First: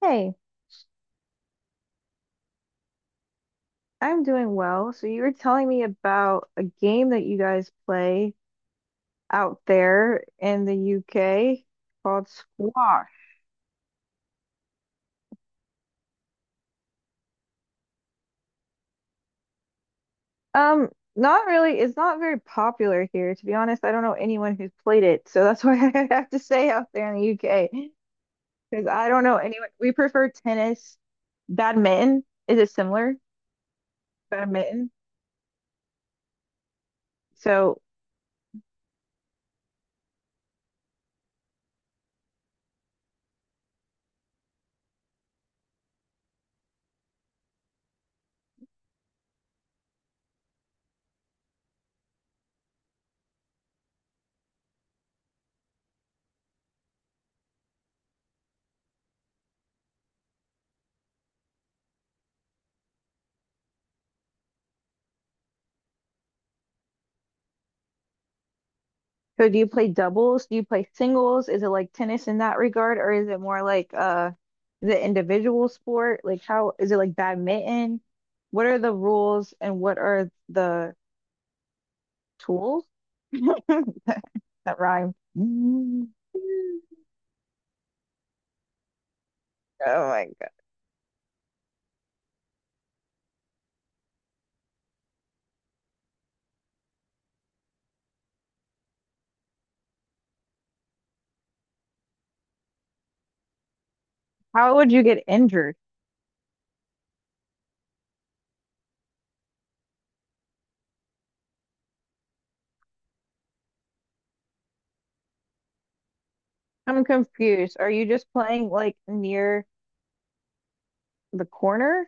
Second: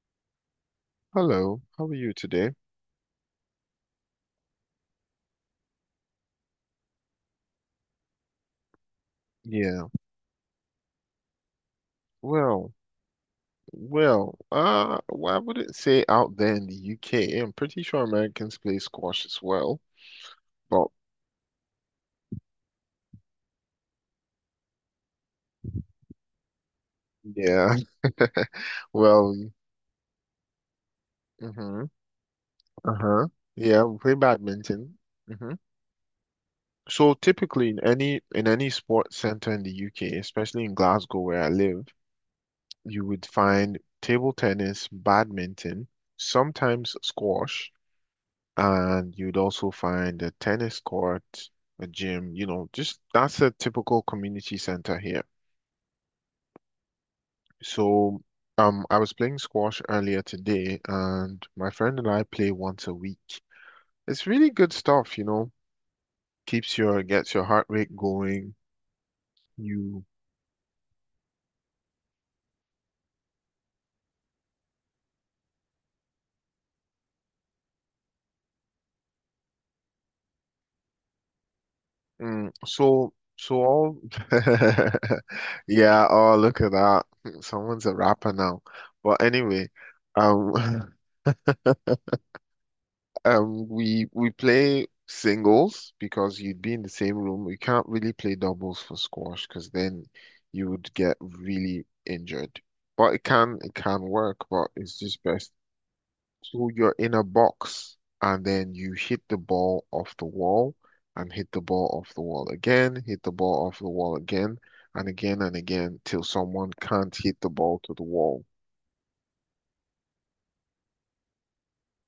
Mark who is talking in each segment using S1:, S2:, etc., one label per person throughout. S1: Hey,
S2: Hello, how are you today?
S1: I'm doing well. So you were telling me about a game that you guys play out
S2: Yeah,
S1: there in the UK called
S2: well,
S1: squash.
S2: well, I wouldn't say out there in the UK. I'm pretty sure Americans play squash as well, but
S1: Um, Not really, it's not very popular here, to be honest. I don't know anyone who's played it. So that's why I have to say out there in the
S2: yeah,
S1: UK because I don't
S2: well,
S1: know anyone. We prefer tennis,
S2: mm-hmm,
S1: badminton. Is it similar?
S2: uh-huh, yeah, we play
S1: Badminton.
S2: badminton. Hmm. So typically in
S1: So
S2: any in any sports center in the UK, especially in Glasgow where I live, you would find table tennis, badminton, sometimes squash. And you'd also find a tennis court, a gym, you know, just that's a typical community center here. So, I was playing squash earlier today, and my friend and I play once a week. It's really good stuff, you know, keeps your gets your heart rate going.
S1: So do you play
S2: You
S1: doubles? Do you play singles? Is it like tennis in that regard, or is it more like the individual sport? Like how is it like badminton? What are the rules and what are the
S2: mm,
S1: tools?
S2: so so all
S1: That rhyme.
S2: yeah,
S1: Mm.
S2: oh look at that. Someone's a rapper now. But anyway,
S1: Oh my God.
S2: um we play singles because you'd be in the same room. We can't really play doubles for squash because then you would get really injured. But it can work, but
S1: How would
S2: it's
S1: you
S2: just
S1: get
S2: best.
S1: injured?
S2: So you're in a box and then you hit the ball off the wall and hit the ball off the wall again, hit the ball off the wall again and again and again till someone
S1: I'm
S2: can't hit the
S1: confused.
S2: ball
S1: Are
S2: to the
S1: you just
S2: wall.
S1: playing like near the corner?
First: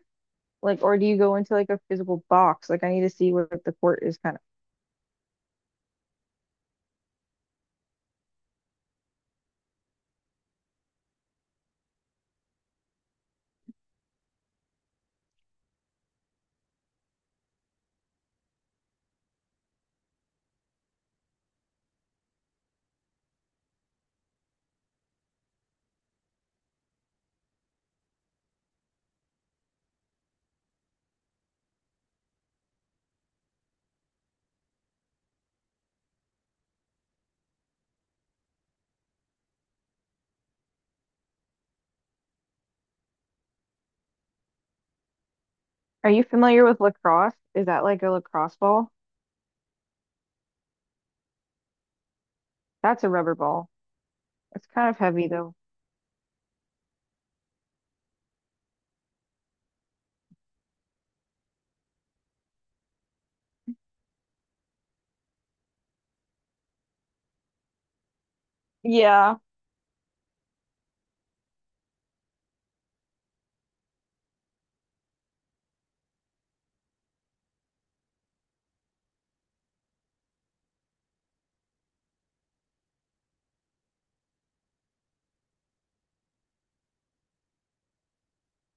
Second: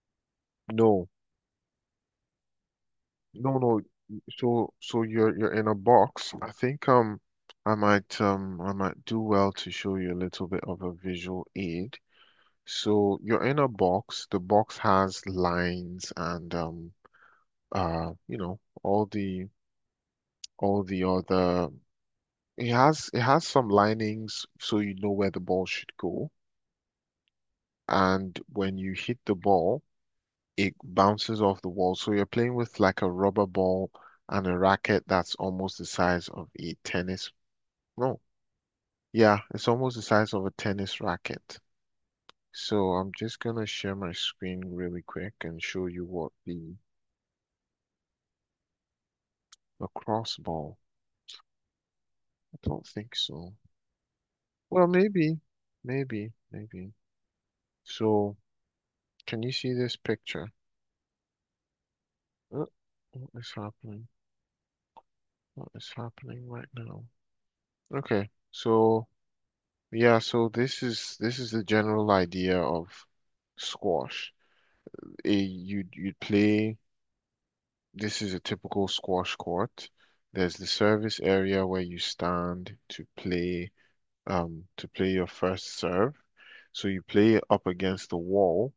S1: Like, or do
S2: No,
S1: you go into like a physical box? Like, I need to see
S2: no,
S1: what the
S2: no.
S1: court is kind of.
S2: So you're in a box. I think um, I might do well to show you a little bit of a visual aid. So you're in a box. The box has lines and, you know, all the other. It has some linings so you know where the ball should go. And when you hit the ball, it bounces off the wall. So you're playing with like a rubber ball and a racket that's almost the size of a tennis. No, yeah, it's almost the size of a tennis racket. So I'm just gonna share my screen really quick and show you
S1: Are you
S2: what
S1: familiar
S2: the
S1: with lacrosse? Is that like a lacrosse ball?
S2: lacrosse ball. I don't
S1: That's a
S2: think
S1: rubber
S2: so.
S1: ball. It's
S2: Well,
S1: kind of heavy
S2: maybe,
S1: though.
S2: maybe, maybe. So can you see this picture? Uh, What is happening? What is happening right now? Okay, so.
S1: Yeah,
S2: Yeah, so this is the general idea of squash. You'd play. This is a typical squash court. There's the service area where you stand to play your first serve. So you play up against the wall,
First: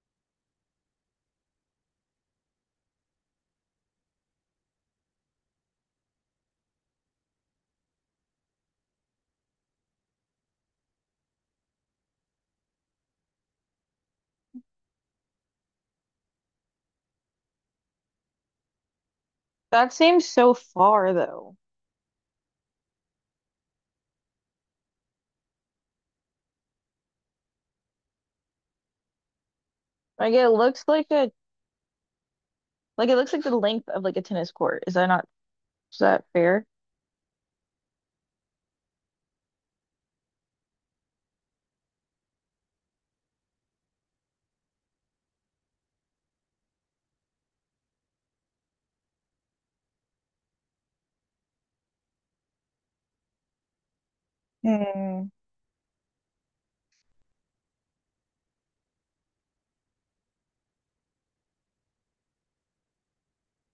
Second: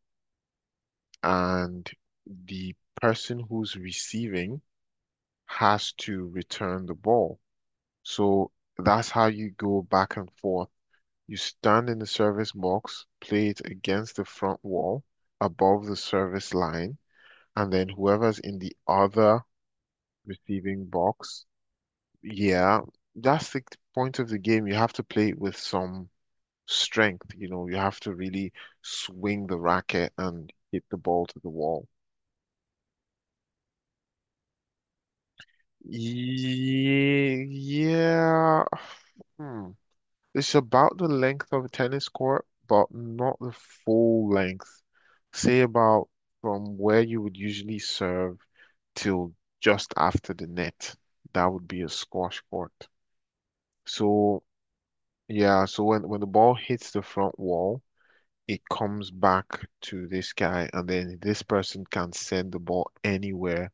S2: and the person who's receiving has to return the ball. So that's how you go back and forth. You stand in the service box, play it against the front wall above the service line, and then whoever's in the other
S1: that seems so
S2: receiving
S1: far
S2: box,
S1: though.
S2: yeah, that's the point of the game. You have to play it with some strength, you know, you have to really swing the racket
S1: Like it
S2: and hit
S1: looks
S2: the
S1: like
S2: ball
S1: a
S2: to the wall.
S1: like it looks like the length of like a tennis court. Is that not is that fair?
S2: Ye- Yeah. Hmm. It's about the length of a tennis court, but not the full length. Say about from where you would usually serve till just after the net. That would be a squash court. So
S1: Hmm.
S2: yeah, so when the ball hits the front wall, it comes back to this guy, and then this person can send the ball anywhere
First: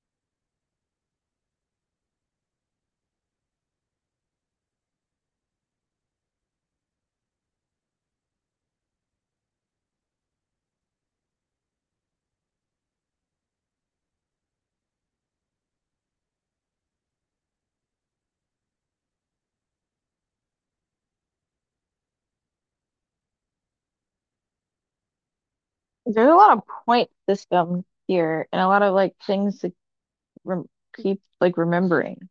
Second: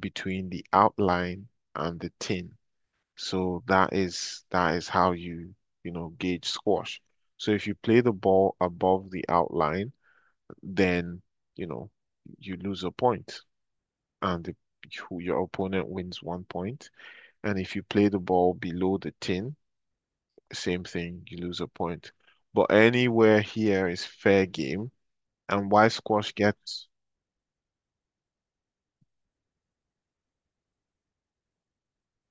S2: between the outline and the tin. So that is how you, you know, gauge squash. So if you play the ball above the outline, then, you know, you lose a point and your opponent wins one point. And if you play the ball below the tin, same thing, you lose a point. But anywhere here is fair game. And why
S1: There's
S2: squash
S1: a lot of
S2: gets
S1: point system here and a lot of like things to rem keep like remembering.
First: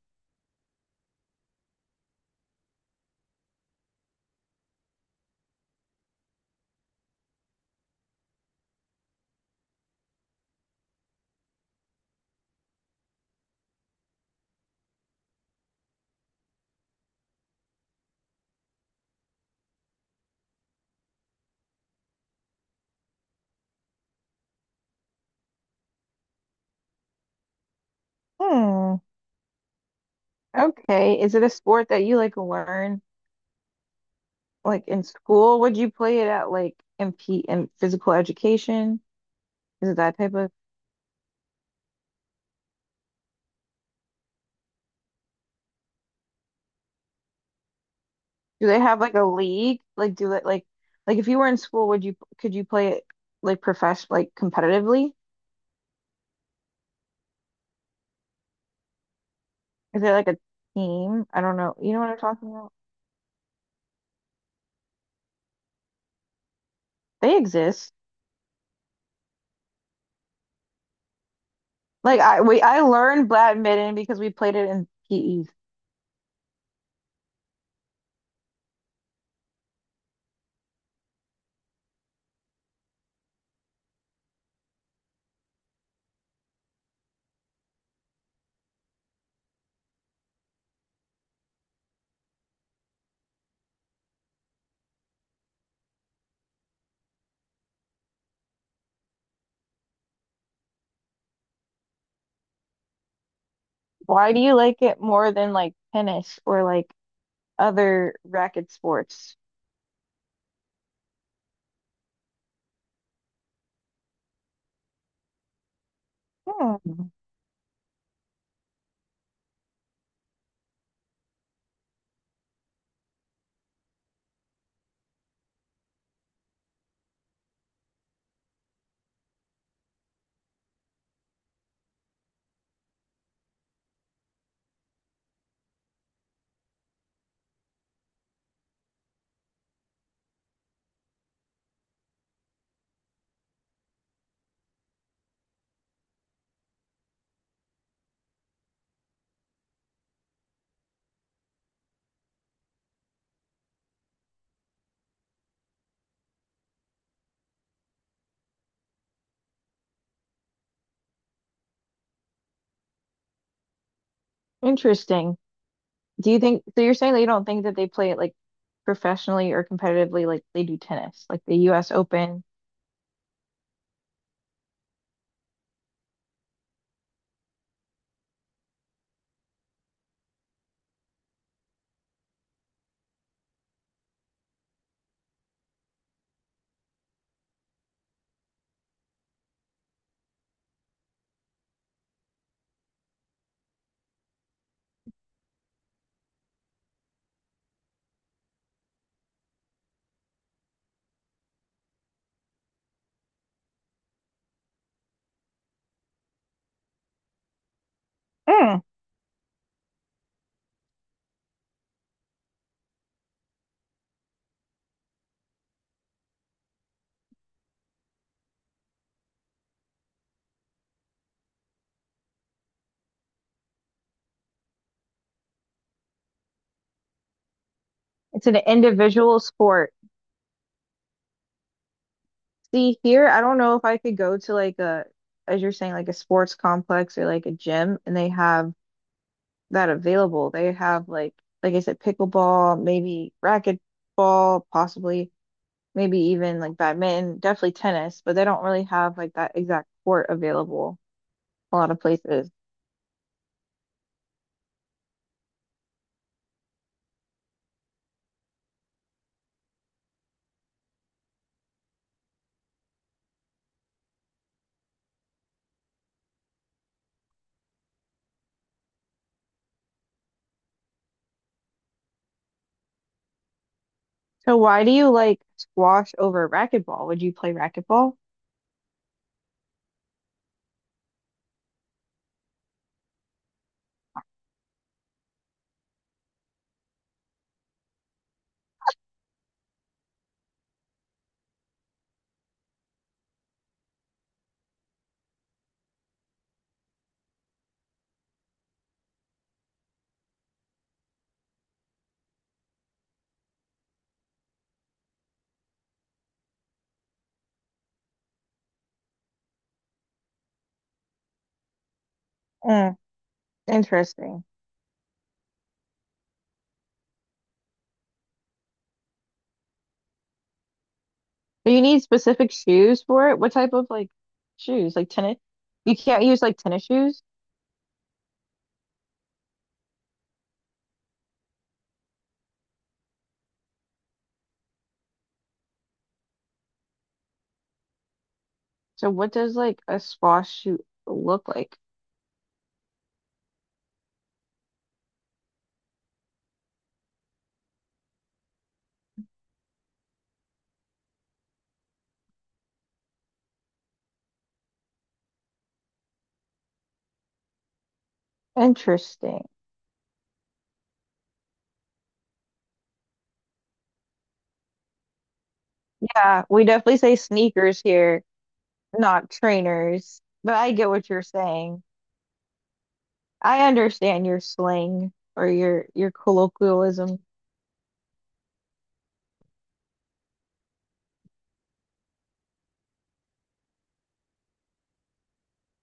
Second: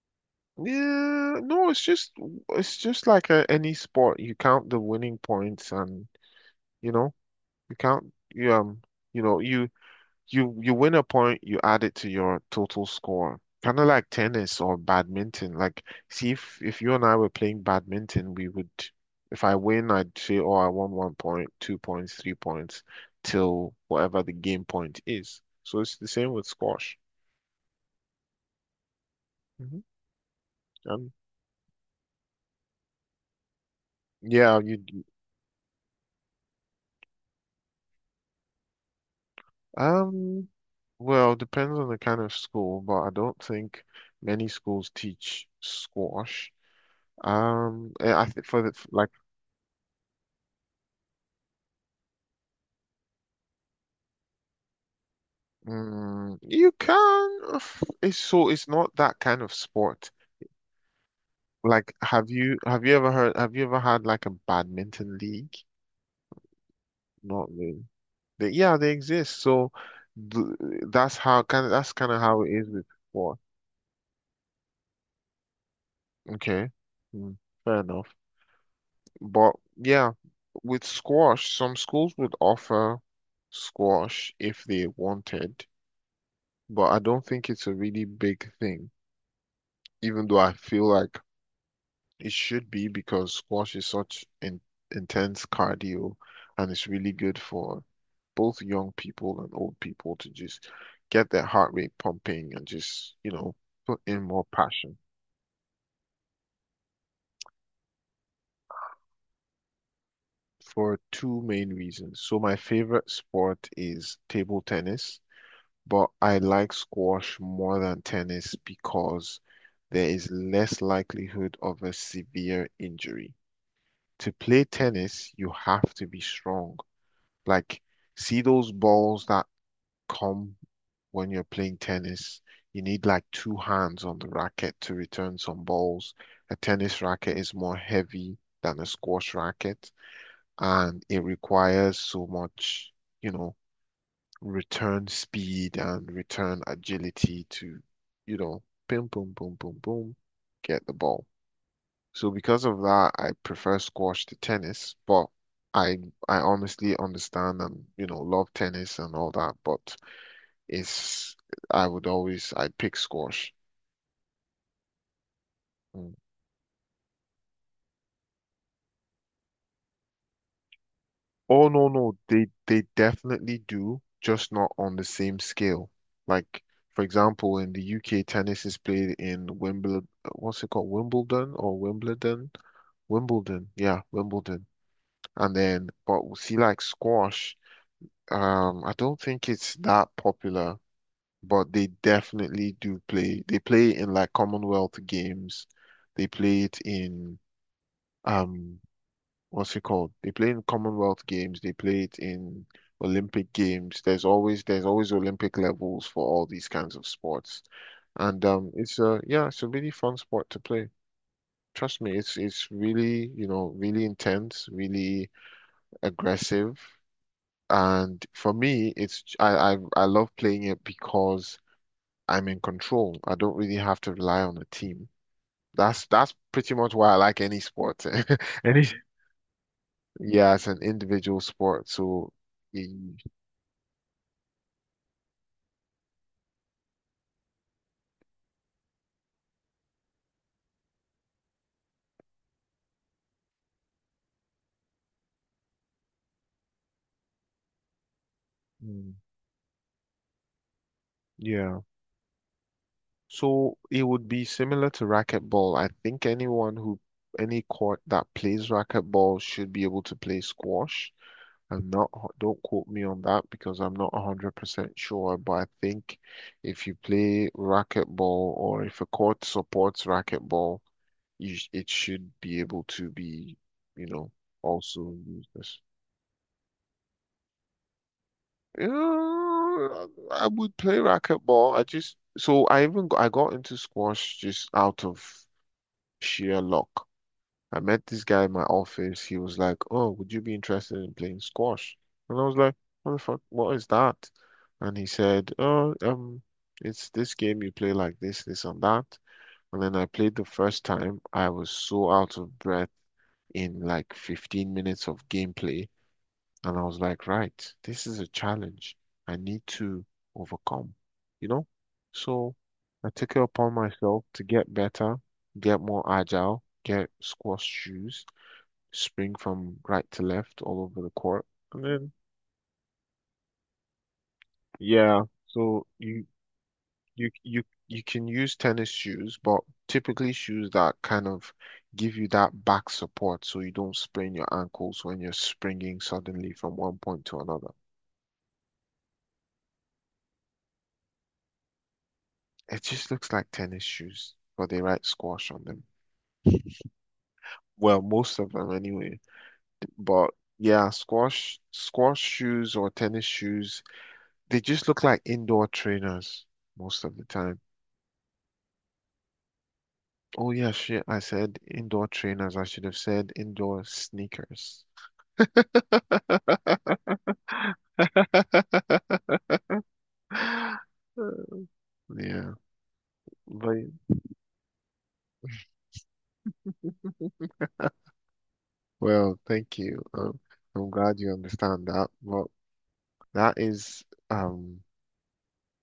S2: yeah, no, it's just like a, any sport. You count the winning points and you know you count, you know you you you win a point, you add it to your total score. Kind of like tennis or badminton. Like see if you and I were playing badminton, we would if I win, I'd say, oh, I won one point, two points, three points, till whatever the game point is. So it's the same with squash.
S1: Hmm.
S2: Hmm. Um,
S1: Okay. Is it a sport that you like learn
S2: yeah, you
S1: like in school? Would you play it at like in P in physical education? Is it that type
S2: um
S1: of?
S2: well, depends on the kind of school, but I don't think many schools teach squash. I think for
S1: Do
S2: the
S1: they have
S2: like,
S1: like a league? Like do that like if you were in school, would you could you play it like profession like competitively?
S2: mm, you can. It's so it's not that kind of
S1: Is
S2: sport.
S1: there like a team? I don't know. You
S2: Like,
S1: know what I'm
S2: have
S1: talking
S2: you
S1: about?
S2: have you ever heard? Have you ever had like a badminton league?
S1: They
S2: Not really.
S1: exist.
S2: They, yeah, they exist. So th that's how kind of that's kind of
S1: Like I
S2: how it
S1: we
S2: is
S1: I
S2: with
S1: learned
S2: sport.
S1: badminton because we played it in PE.
S2: Okay, mm, fair enough. But yeah, with squash, some schools would offer squash if they wanted, but I don't think it's a really big thing even though I feel like it should be because squash is such intense cardio and it's really good for both young people and old people to just get their heart rate pumping and just, you know, put in
S1: Why do
S2: more
S1: you like
S2: passion
S1: it more than like tennis or like other racket sports?
S2: for two main reasons. So my favorite sport is table tennis, but I like
S1: Hmm.
S2: squash more than tennis because there is less likelihood of a severe injury. To play tennis, you have to be strong. Like, see those balls that come when you're playing tennis? You need like two hands on the racket to return some balls. A tennis racket is more heavy than a squash racket, and it requires so much, you know, return speed and return agility to, you know, boom, boom, boom, boom, boom, get the ball. So because of that, I prefer squash to tennis, but I I honestly understand and you know love tennis and all that, but it's I would always I pick squash.
S1: Interesting.
S2: Mm.
S1: Do you think so you're saying that you don't think that they play it like professionally or competitively like they do tennis, like the
S2: Oh no
S1: US
S2: no,
S1: Open?
S2: they definitely do, just not on the same scale. Like for example, in the UK, tennis is played in Wimbledon. What's it called? Wimbledon or Wimbledon? Wimbledon, yeah, Wimbledon. And then, but see, like squash. I don't think it's that popular but they definitely do play. They play in like Commonwealth games. They play it in um what's it called? They play in Commonwealth games. They play it in Olympic games. There's always Olympic levels for all these kinds of sports. And
S1: Hmm.
S2: it's a yeah, it's a really fun sport to play. Trust me, it's really, you know, really intense, really aggressive. And for me, it's I love playing it because I'm in control. I don't really have to rely on a team. That's pretty much why I like any sport.
S1: It's an
S2: Any
S1: individual sport.
S2: yeah, it's an individual sport. So y-
S1: See, here, I don't know if I could go to like a, as you're saying, like a sports complex or like a gym, and they have that available. They have like I said, pickleball, maybe racquetball, possibly, maybe even like badminton, definitely tennis, but they don't really
S2: mm,
S1: have like that exact court available a
S2: yeah.
S1: lot of places.
S2: So it would be similar to racquetball. I think anyone who any court that plays racquetball should be able to play squash. I'm not, don't quote me on that because I'm not 100% sure, but I think if you play racquetball or if a court supports racquetball, you, it should be able to be, you know,
S1: So why do you
S2: also
S1: like
S2: used as.
S1: squash over racquetball? Would you play racquetball?
S2: Yeah, I would play racquetball. I just so I even I got into squash just out of sheer luck. I met this guy in my office. He was like, "Oh, would you be interested in playing squash?" And I was like, "What the fuck? What is that?" And he said, "Oh, it's this game you play like this and that." And then I played the first time. I was so out of breath in like 15 minutes of gameplay. And I was like, right, this is a challenge I need to overcome, you know? So
S1: Mm,
S2: I took it upon myself
S1: interesting.
S2: to get better, get more agile, get squash shoes, spring from right to left all over the court.
S1: Do you
S2: And
S1: need
S2: then,
S1: specific shoes for it? What type of like shoes? Like
S2: yeah,
S1: tennis?
S2: so
S1: You can't
S2: you
S1: use like tennis shoes.
S2: you can use tennis shoes, but typically shoes that kind of give you that back support so you don't sprain your ankles when you're springing suddenly from one point to another.
S1: So what does like a squash shoe look like?
S2: It just looks like tennis shoes, but they write squash on them. Well, most of them anyway. But yeah, squash shoes or tennis shoes, they just look like indoor trainers most of the time.
S1: Interesting.
S2: Oh yeah, shit, I said indoor trainers. I should have said indoor sneakers.
S1: Yeah, we definitely say sneakers here, not trainers. But I
S2: Uh,
S1: get what you're saying.
S2: Yeah,
S1: I
S2: but
S1: understand your slang or your colloquialism.
S2: well, thank you. I'm glad you understand that. Well, that is um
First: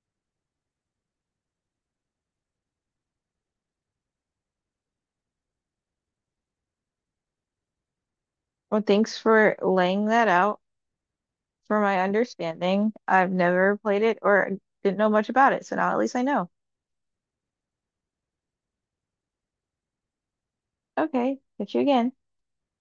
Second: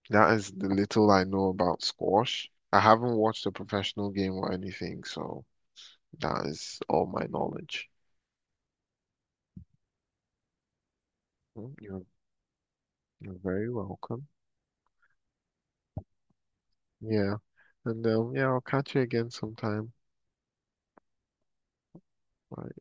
S2: that is the little I know about squash. I haven't watched a professional game or anything, so that is all my knowledge.
S1: Well, thanks for laying that out
S2: Mm,
S1: for my understanding. I've
S2: You're very
S1: never played it
S2: welcome.
S1: or didn't know much about it, so now at least I know.
S2: Yeah, and yeah, I'll catch you again sometime.
S1: Okay, catch you again.
S2: Bye.